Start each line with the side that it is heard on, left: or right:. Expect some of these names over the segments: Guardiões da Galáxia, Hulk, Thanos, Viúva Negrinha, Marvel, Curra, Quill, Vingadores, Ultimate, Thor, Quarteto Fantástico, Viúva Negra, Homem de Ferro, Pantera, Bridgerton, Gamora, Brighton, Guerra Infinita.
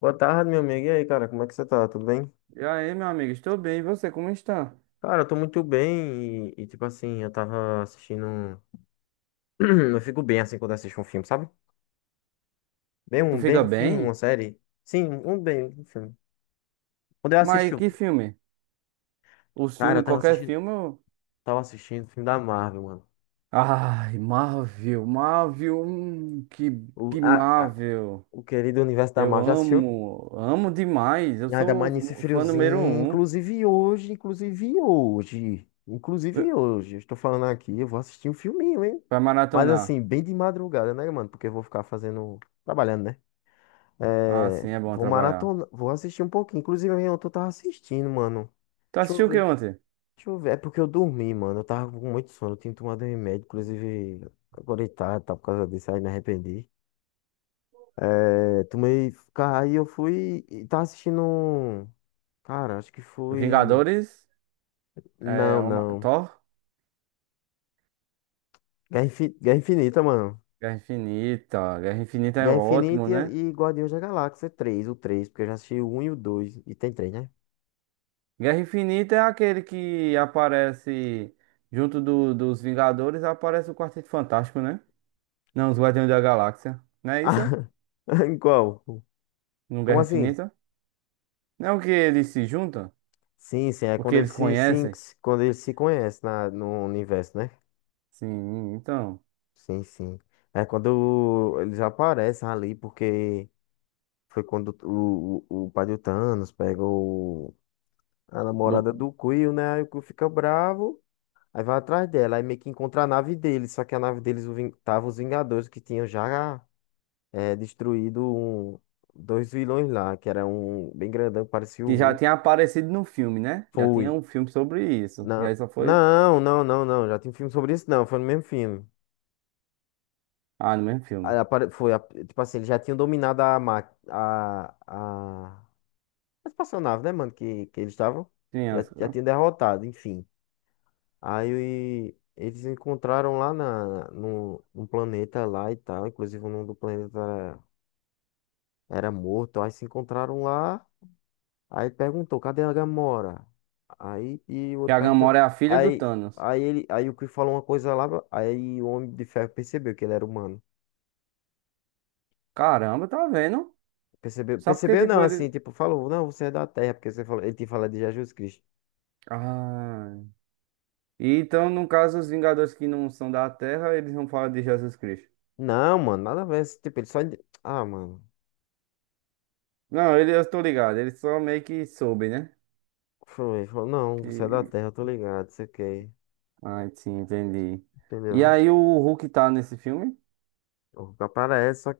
left: Boa tarde, meu amigo. E aí, cara, como é que você tá? Tudo bem?
right: E aí, meu amigo, estou bem. E você, como está?
left: Cara, eu tô muito bem tipo assim, eu tava assistindo. Eu fico bem assim quando eu assisto um filme, sabe?
right: Tu
left: Bem
right: fica
left: um filme, uma
right: bem?
left: série. Sim, um bem um filme. Quando eu assisti,
right: Mas que filme? Os
left: cara, eu
right: filmes,
left: tava
right: qualquer
left: assistindo,
right: filme.
left: tava assistindo o filme da Marvel, mano.
right: Ai, Marvel, Marvel, que,
left: O,
right: que
left: a, a-
right: Marvel.
left: o querido universo da
right: Eu
left: Marvel. Já assistiu?
right: amo, amo demais. Eu
left: E ainda
right: sou
left: mais nesse
right: o fã número
left: friozinho,
right: um.
left: inclusive hoje, inclusive hoje,
right: eh,
left: inclusive hoje, eu estou falando aqui, eu vou assistir um filminho, hein?
right: Pra
left: Mas assim,
right: maratonar.
left: bem de madrugada, né, mano? Porque eu vou ficar fazendo, trabalhando, né?
right: Ah,
left: É,
right: sim, é bom
left: vou
right: trabalhar.
left: maratona, vou assistir um pouquinho. Inclusive, eu tô tava assistindo, mano.
right: Tu
left: Deixa eu
right: assistiu o que
left: ver,
right: ontem?
left: deixa eu ver. É porque eu dormi, mano. Eu tava com muito sono, eu tinha tomado um remédio, inclusive, agora tá por causa disso, aí me arrependi. É, tomei, aí eu fui e tava assistindo. Cara, acho que foi.
right: Vingadores? É,
left: Não,
right: uma,
left: não.
right: Thor?
left: Guerra Infinita, mano.
right: Guerra Infinita. Guerra Infinita é
left: Guerra
right: ótimo,
left: Infinita
right: né?
left: e Guardiões da Galáxia 3 o três, porque eu já assisti o um e o dois, e tem três, né?
right: Guerra Infinita é aquele que aparece junto dos Vingadores, aparece o Quarteto Fantástico, né? Não, os Guardiões da Galáxia. Não é isso?
left: Ah, em qual?
right: No
left: Como
right: Guerra
left: assim?
right: Infinita? Não que eles se juntam?
left: Sim, sim, é quando
right: Porque
left: eles
right: eles
left: se, sim,
right: conhecem?
left: quando eles se conhecem na, no universo, né?
right: Sim, então.
left: Sim, sim. É quando eles aparecem ali, porque foi quando o pai do Thanos pega a
right: do-
left: namorada do Quill, né? Aí o Quill fica bravo. Aí vai atrás dela, aí meio que encontra a nave deles, só que a nave deles, tava os Vingadores, que tinham já destruído dois vilões lá, que era um bem grandão, que parecia o
right: que já
left: Hulk.
right: tinha aparecido no filme, né? Já tinha
left: Foi.
right: um filme sobre isso. E
left: Na...
right: aí só foi.
left: Não, não, não, não, já tem filme sobre isso, não, foi no mesmo filme.
right: Ah, no mesmo
left: Aí
right: filme.
left: foi, tipo assim, eles já tinham dominado a, ma... a... a... a espaçonave, né, mano, que eles estavam,
right: Sim,
left: já, já tinham derrotado, enfim. Aí eles encontraram lá na, no, num planeta lá e tal. Inclusive o nome do planeta era, era morto. Aí se encontraram lá. Aí ele perguntou, cadê a Gamora? Aí e o
right: que
left: outro
right: a
left: perguntando.
right: Gamora é a filha do
left: Aí,
right: Thanos.
left: aí o Chris falou uma coisa lá. Aí o Homem de Ferro percebeu que ele era humano.
right: Caramba, tá vendo?
left: Percebeu,
right: Só porque,
left: percebeu
right: tipo,
left: não,
right: ele.
left: assim, tipo, falou, não, você é da Terra, porque você falou, ele tinha falado de Jesus Cristo.
right: Ah. E então, no caso, os Vingadores que não são da Terra, eles não falam de Jesus Cristo.
left: Não, mano, nada a ver. Assim, tipo, ele só. Ah, mano.
right: Não, ele, eu tô ligado, ele só meio que soube, né?
left: Foi, ele falou, não, você é da
right: Que...
left: Terra, eu tô ligado, sei o que.
right: Ah, sim, entendi. E
left: Entendeu, né?
right: aí o Hulk tá nesse filme?
left: O que aparece, só,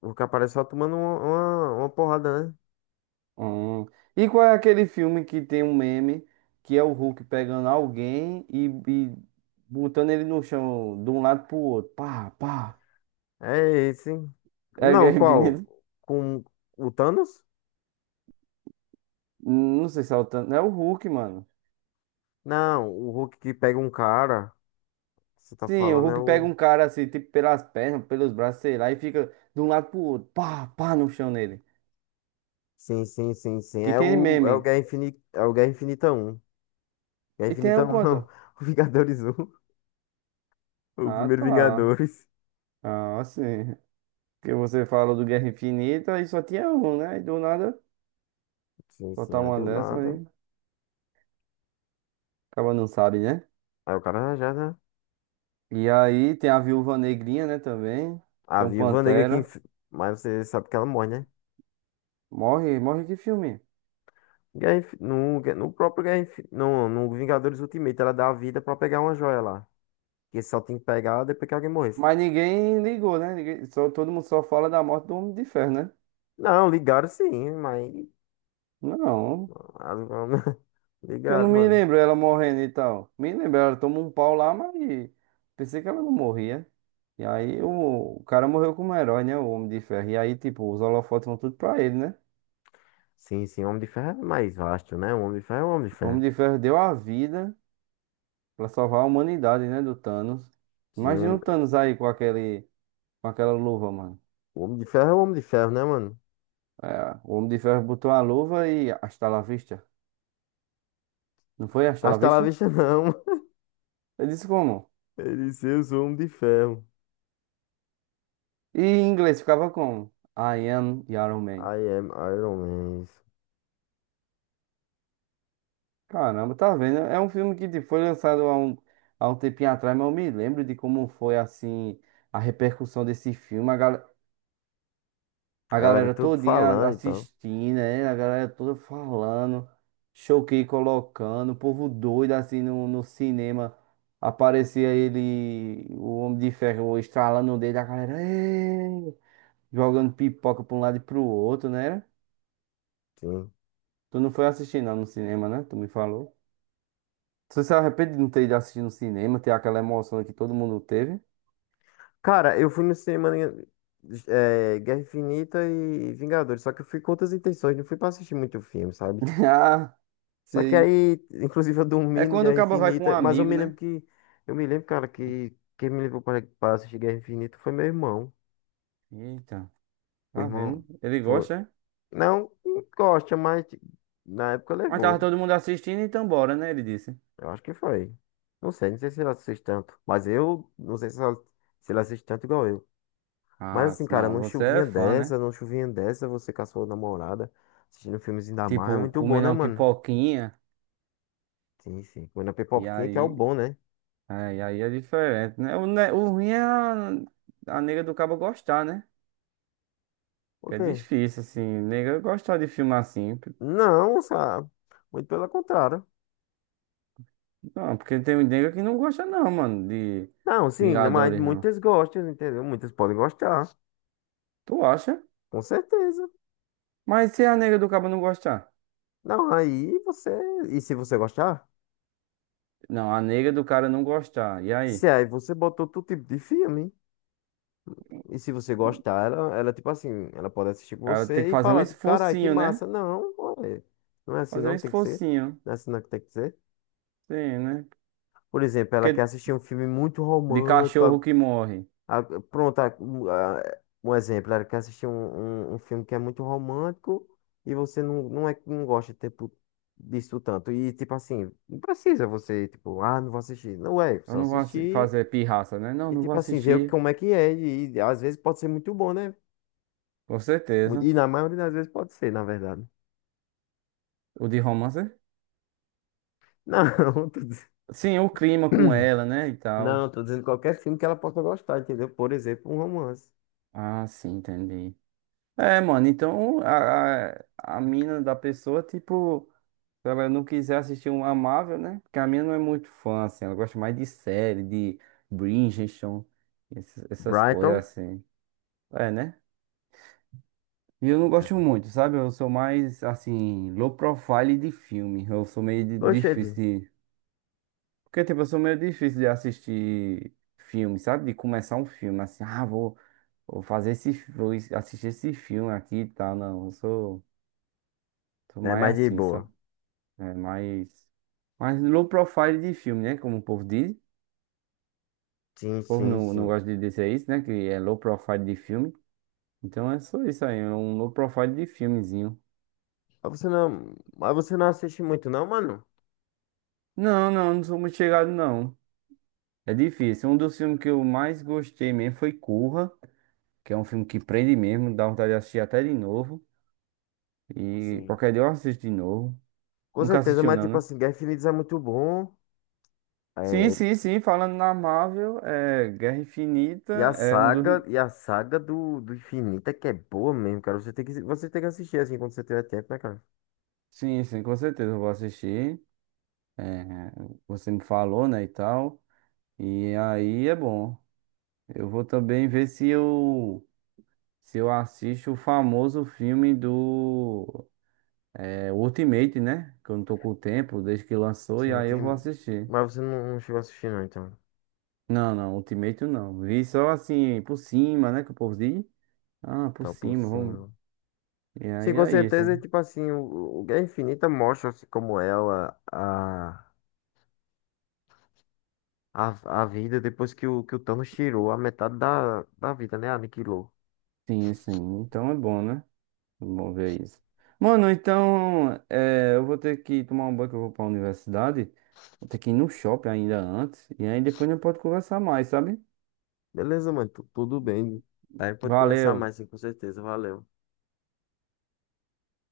left: o que aparece é só tomando uma porrada, né?
right: Hum. E qual é aquele filme que tem um meme que é o Hulk pegando alguém e botando ele no chão de um lado pro outro? Pá, pá.
left: É esse.
right: É a
left: Não,
right: Guerra
left: qual?
right: Infinita?
left: Com o Thanos?
right: Não sei se é o tanto. É o Hulk, mano.
left: Não, o Hulk que pega um cara. Você tá
right: Sim, o
left: falando é
right: Hulk pega
left: o.
right: um cara assim, tipo, pelas pernas, pelos braços, sei lá, e fica de um lado pro outro, pá, pá, no chão nele.
left: Sim, sim, sim, sim.
right: Que
left: É
right: tem
left: o, é o
right: meme.
left: Guerra Infinita, é o Guerra Infinita um. Guerra
right: E tem
left: Infinita
right: um
left: um, não.
right: quanto?
left: O Vingadores um. O
right: Ah,
left: primeiro
right: tá.
left: Vingadores.
right: Ah, sim. Porque você falou do Guerra Infinita e só tinha um, né? E do nada,
left: Sim,
right: só
left: sim,
right: tá
left: aí
right: uma
left: deu
right: dessa
left: nada.
right: aí. Acaba não sabe, né?
left: Aí o cara já, né?
right: E aí tem a Viúva Negrinha, né, também.
left: A
right: Tem um
left: Viúva Negra que.
right: Pantera.
left: Mas você sabe que ela morre, né?
right: Morre, morre que filme.
left: No, no próprio no Vingadores Ultimate, ela dá a vida pra pegar uma joia lá. Que só tem que pegar depois que alguém morresse.
right: Mas ninguém ligou, né? Ninguém, só, todo mundo só fala da morte do Homem de Ferro, né?
left: Não, ligaram, sim, mas.
right: Não, que eu não
left: Ligaram,
right: me
left: mano.
right: lembro ela morrendo e tal. Me lembro, ela tomou um pau lá, mas pensei que ela não morria. E aí o cara morreu como herói, né? O Homem de Ferro. E aí, tipo, os holofotes vão tudo pra ele, né?
left: Sim, sim, Homem de Ferro é mais vasto, né? O Homem de Ferro é o Homem de
right: O Homem
left: Ferro.
right: de Ferro deu a vida pra salvar a humanidade, né? Do Thanos.
left: Sim,
right: Imagina
left: o
right: o Thanos aí com aquela luva, mano.
left: Homem de Ferro é o Homem de Ferro, né, mano?
right: É, o Homem de Ferro botou a luva e hasta la vista. Não foi hasta la
left: Hasta lá
right: vista?
left: vista, não.
right: Ele disse como?
left: Ele disse, eu sou o Homem de Ferro.
right: E em inglês ficava como? I am Iron Man.
left: I am Iron Man.
right: Caramba, tá vendo? É um filme que tipo, foi lançado há um tempinho atrás, mas eu me lembro de como foi assim a repercussão desse filme,
left: A
right: a
left: galera
right: galera
left: tudo
right: todinha
left: falando e tal.
right: assistindo, né? A galera toda falando, choquei colocando, o povo doido assim no cinema. Aparecia ele, o Homem de Ferro, estralando o dedo, a galera "Ê!", jogando pipoca pra um lado e pro outro, né?
left: Sim.
right: Tu não foi assistir não no cinema, né? Tu me falou. Você se arrepende de não ter ido assistir no cinema, ter aquela emoção que todo mundo teve?
left: Cara, eu fui no cinema Guerra Infinita e Vingadores, só que eu fui com outras intenções, não fui pra assistir muito filme, sabe?
right: Ah,
left: Só que
right: sei.
left: aí, inclusive, eu
right: É
left: dormi no
right: quando o
left: Guerra
right: cabo vai com um
left: Infinita, mas eu
right: amigo,
left: me
right: né?
left: lembro que, eu me lembro, cara, que quem me levou para pra assistir Guerra Infinita foi meu irmão.
right: Eita,
left: O
right: tá
left: irmão
right: vendo? Ele
left: foi.
right: gosta, é?
left: Não, um gosta, mas na época
right: Mas tava
left: levou.
right: todo mundo assistindo, então bora, né? Ele disse.
left: Eu acho que foi. Não sei, não sei se ele assiste tanto, mas eu não sei se ele assiste tanto igual eu. Mas
right: Ah,
left: assim, cara,
right: não, você é fã, né?
left: numa chuvinha dessa, você com a sua namorada, assistindo um filmezinho da Marvel, é
right: Tipo,
left: muito bom,
right: comendo
left: né,
right: uma
left: mano?
right: pipoquinha.
left: Sim, sim. Comendo a
right: E
left: pipoquinha, que é o
right: aí,
left: bom, né?
right: e aí é diferente, né? O ruim é a nega do cabo gostar, né?
left: Por
right: Que é
left: quê?
right: difícil, assim, nega gostar de filme assim.
left: Não, sabe? Muito pelo contrário.
right: Não, porque tem nega que não gosta, não, mano, de
left: Não, sim, né, mas
right: Vingadores, não.
left: muitas gostam, entendeu? Muitas podem gostar,
right: Tu acha?
left: com certeza.
right: Mas se a nega do cara não gostar?
left: Não, aí você. E se você gostar?
right: Não, a nega do cara não gostar. E aí?
left: Se aí
right: O
left: você botou todo tipo de filme. E se você gostar, ela, tipo assim, ela pode assistir com
right: cara tem que
left: você e
right: fazer um
left: falar, tipo, carai, que
right: esforcinho,
left: massa.
right: né?
left: Não, ué, não é assim,
right: Fazer um
left: não tem que ser.
right: esforcinho.
left: Não é assim, não que tem que ser.
right: Sim, né?
left: Por exemplo, ela quer
right: Porque
left: assistir um filme muito
right: de
left: romântico.
right: cachorro que morre.
left: Pronto, um exemplo, ela quer assistir um filme que é muito romântico, e você não gosta, tipo, disso tanto. E tipo assim, não precisa você, tipo, ah, não vou assistir. Não é,
right: Eu
left: só
right: não vou
left: assistir
right: fazer pirraça, né? Não,
left: e
right: não vou
left: tipo assim, ver
right: assistir.
left: como é que é. E às vezes pode ser muito bom, né?
right: Com
left: Muito- E
right: certeza.
left: na maioria das vezes pode ser, na verdade.
right: O de romance?
left: Não, tô diz-
right: Sim, o clima com ela, né? E tal.
left: não, tô dizendo qualquer filme que ela possa gostar, entendeu? Por exemplo, um romance.
right: Ah, sim, entendi. É, mano, então a mina da pessoa, tipo. Se ela não quiser assistir um Amável, né? Porque a minha não é muito fã, assim. Ela gosta mais de série, de Bridgerton, essas coisas,
left: Brighton.
right: assim. É, né? E eu não gosto muito, sabe? Eu sou mais, assim, low profile de filme. Eu sou meio difícil
left: Oxente.
right: de... Porque, tipo, eu sou meio difícil de assistir filme, sabe? De começar um filme, assim. Ah, vou fazer esse... Vou assistir esse filme aqui e tal. Não, eu sou
left: É
right: mais
left: mais de
right: assim, sabe?
left: boa.
right: É, mais... Mais low profile de filme, né? Como o povo diz.
left: Sim,
right: O povo
left: sim,
right: não
left: sim.
right: gosta de dizer isso, né? Que é low profile de filme. Então é só isso aí, é um low profile de filmezinho.
left: Mas você não assiste muito, não, mano?
right: Não, não, não sou muito chegado, não. É difícil. Um dos filmes que eu mais gostei mesmo foi Curra, que é um filme que prende mesmo, dá vontade de assistir até de novo. E
left: Sim.
right: qualquer dia eu assisto de novo.
left: Com
right: Nunca
left: certeza,
right: assistiu,
left: mas
right: não,
left: tipo
right: né?
left: assim, Guerra Infinita é muito bom.
right: Sim,
left: É,
right: sim, sim. Falando na Marvel, é Guerra Infinita
left: e a
right: é um dos.
left: saga, e a saga do, do Infinita é que é boa mesmo, cara. Você tem que assistir assim quando você tiver tempo, né, cara?
right: Sim, sim, com certeza eu vou assistir. É, você me falou, né, e tal. E aí é bom. Eu vou também ver se eu assisto o famoso filme do Ultimate, né? Que eu não tô com o tempo desde que lançou
left: Se
right: e
left: não
right: aí eu vou
left: tem,
right: assistir.
left: mas você não, não chegou a assistir, não, então.
right: Não, não, Ultimate não. Vi só assim por cima, né? Que o povo diz. Ah, por
left: Tá por
right: cima, vamos.
left: cima.
right: E aí
left: Sim, com
right: é isso.
left: certeza, tipo assim, o Guerra Infinita mostra assim, como é a vida depois que o Thanos tirou a metade da, da vida, né? Aniquilou.
right: Sim, sim. Então é bom, né? É bom ver isso. Mano, então eu vou ter que tomar um banho que eu vou pra universidade. Vou ter que ir no shopping ainda antes. E aí depois a gente pode conversar mais, sabe?
left: Beleza, mano. Tudo bem. Aí pode conversar
right: Valeu.
left: mais, sim, com certeza. Valeu.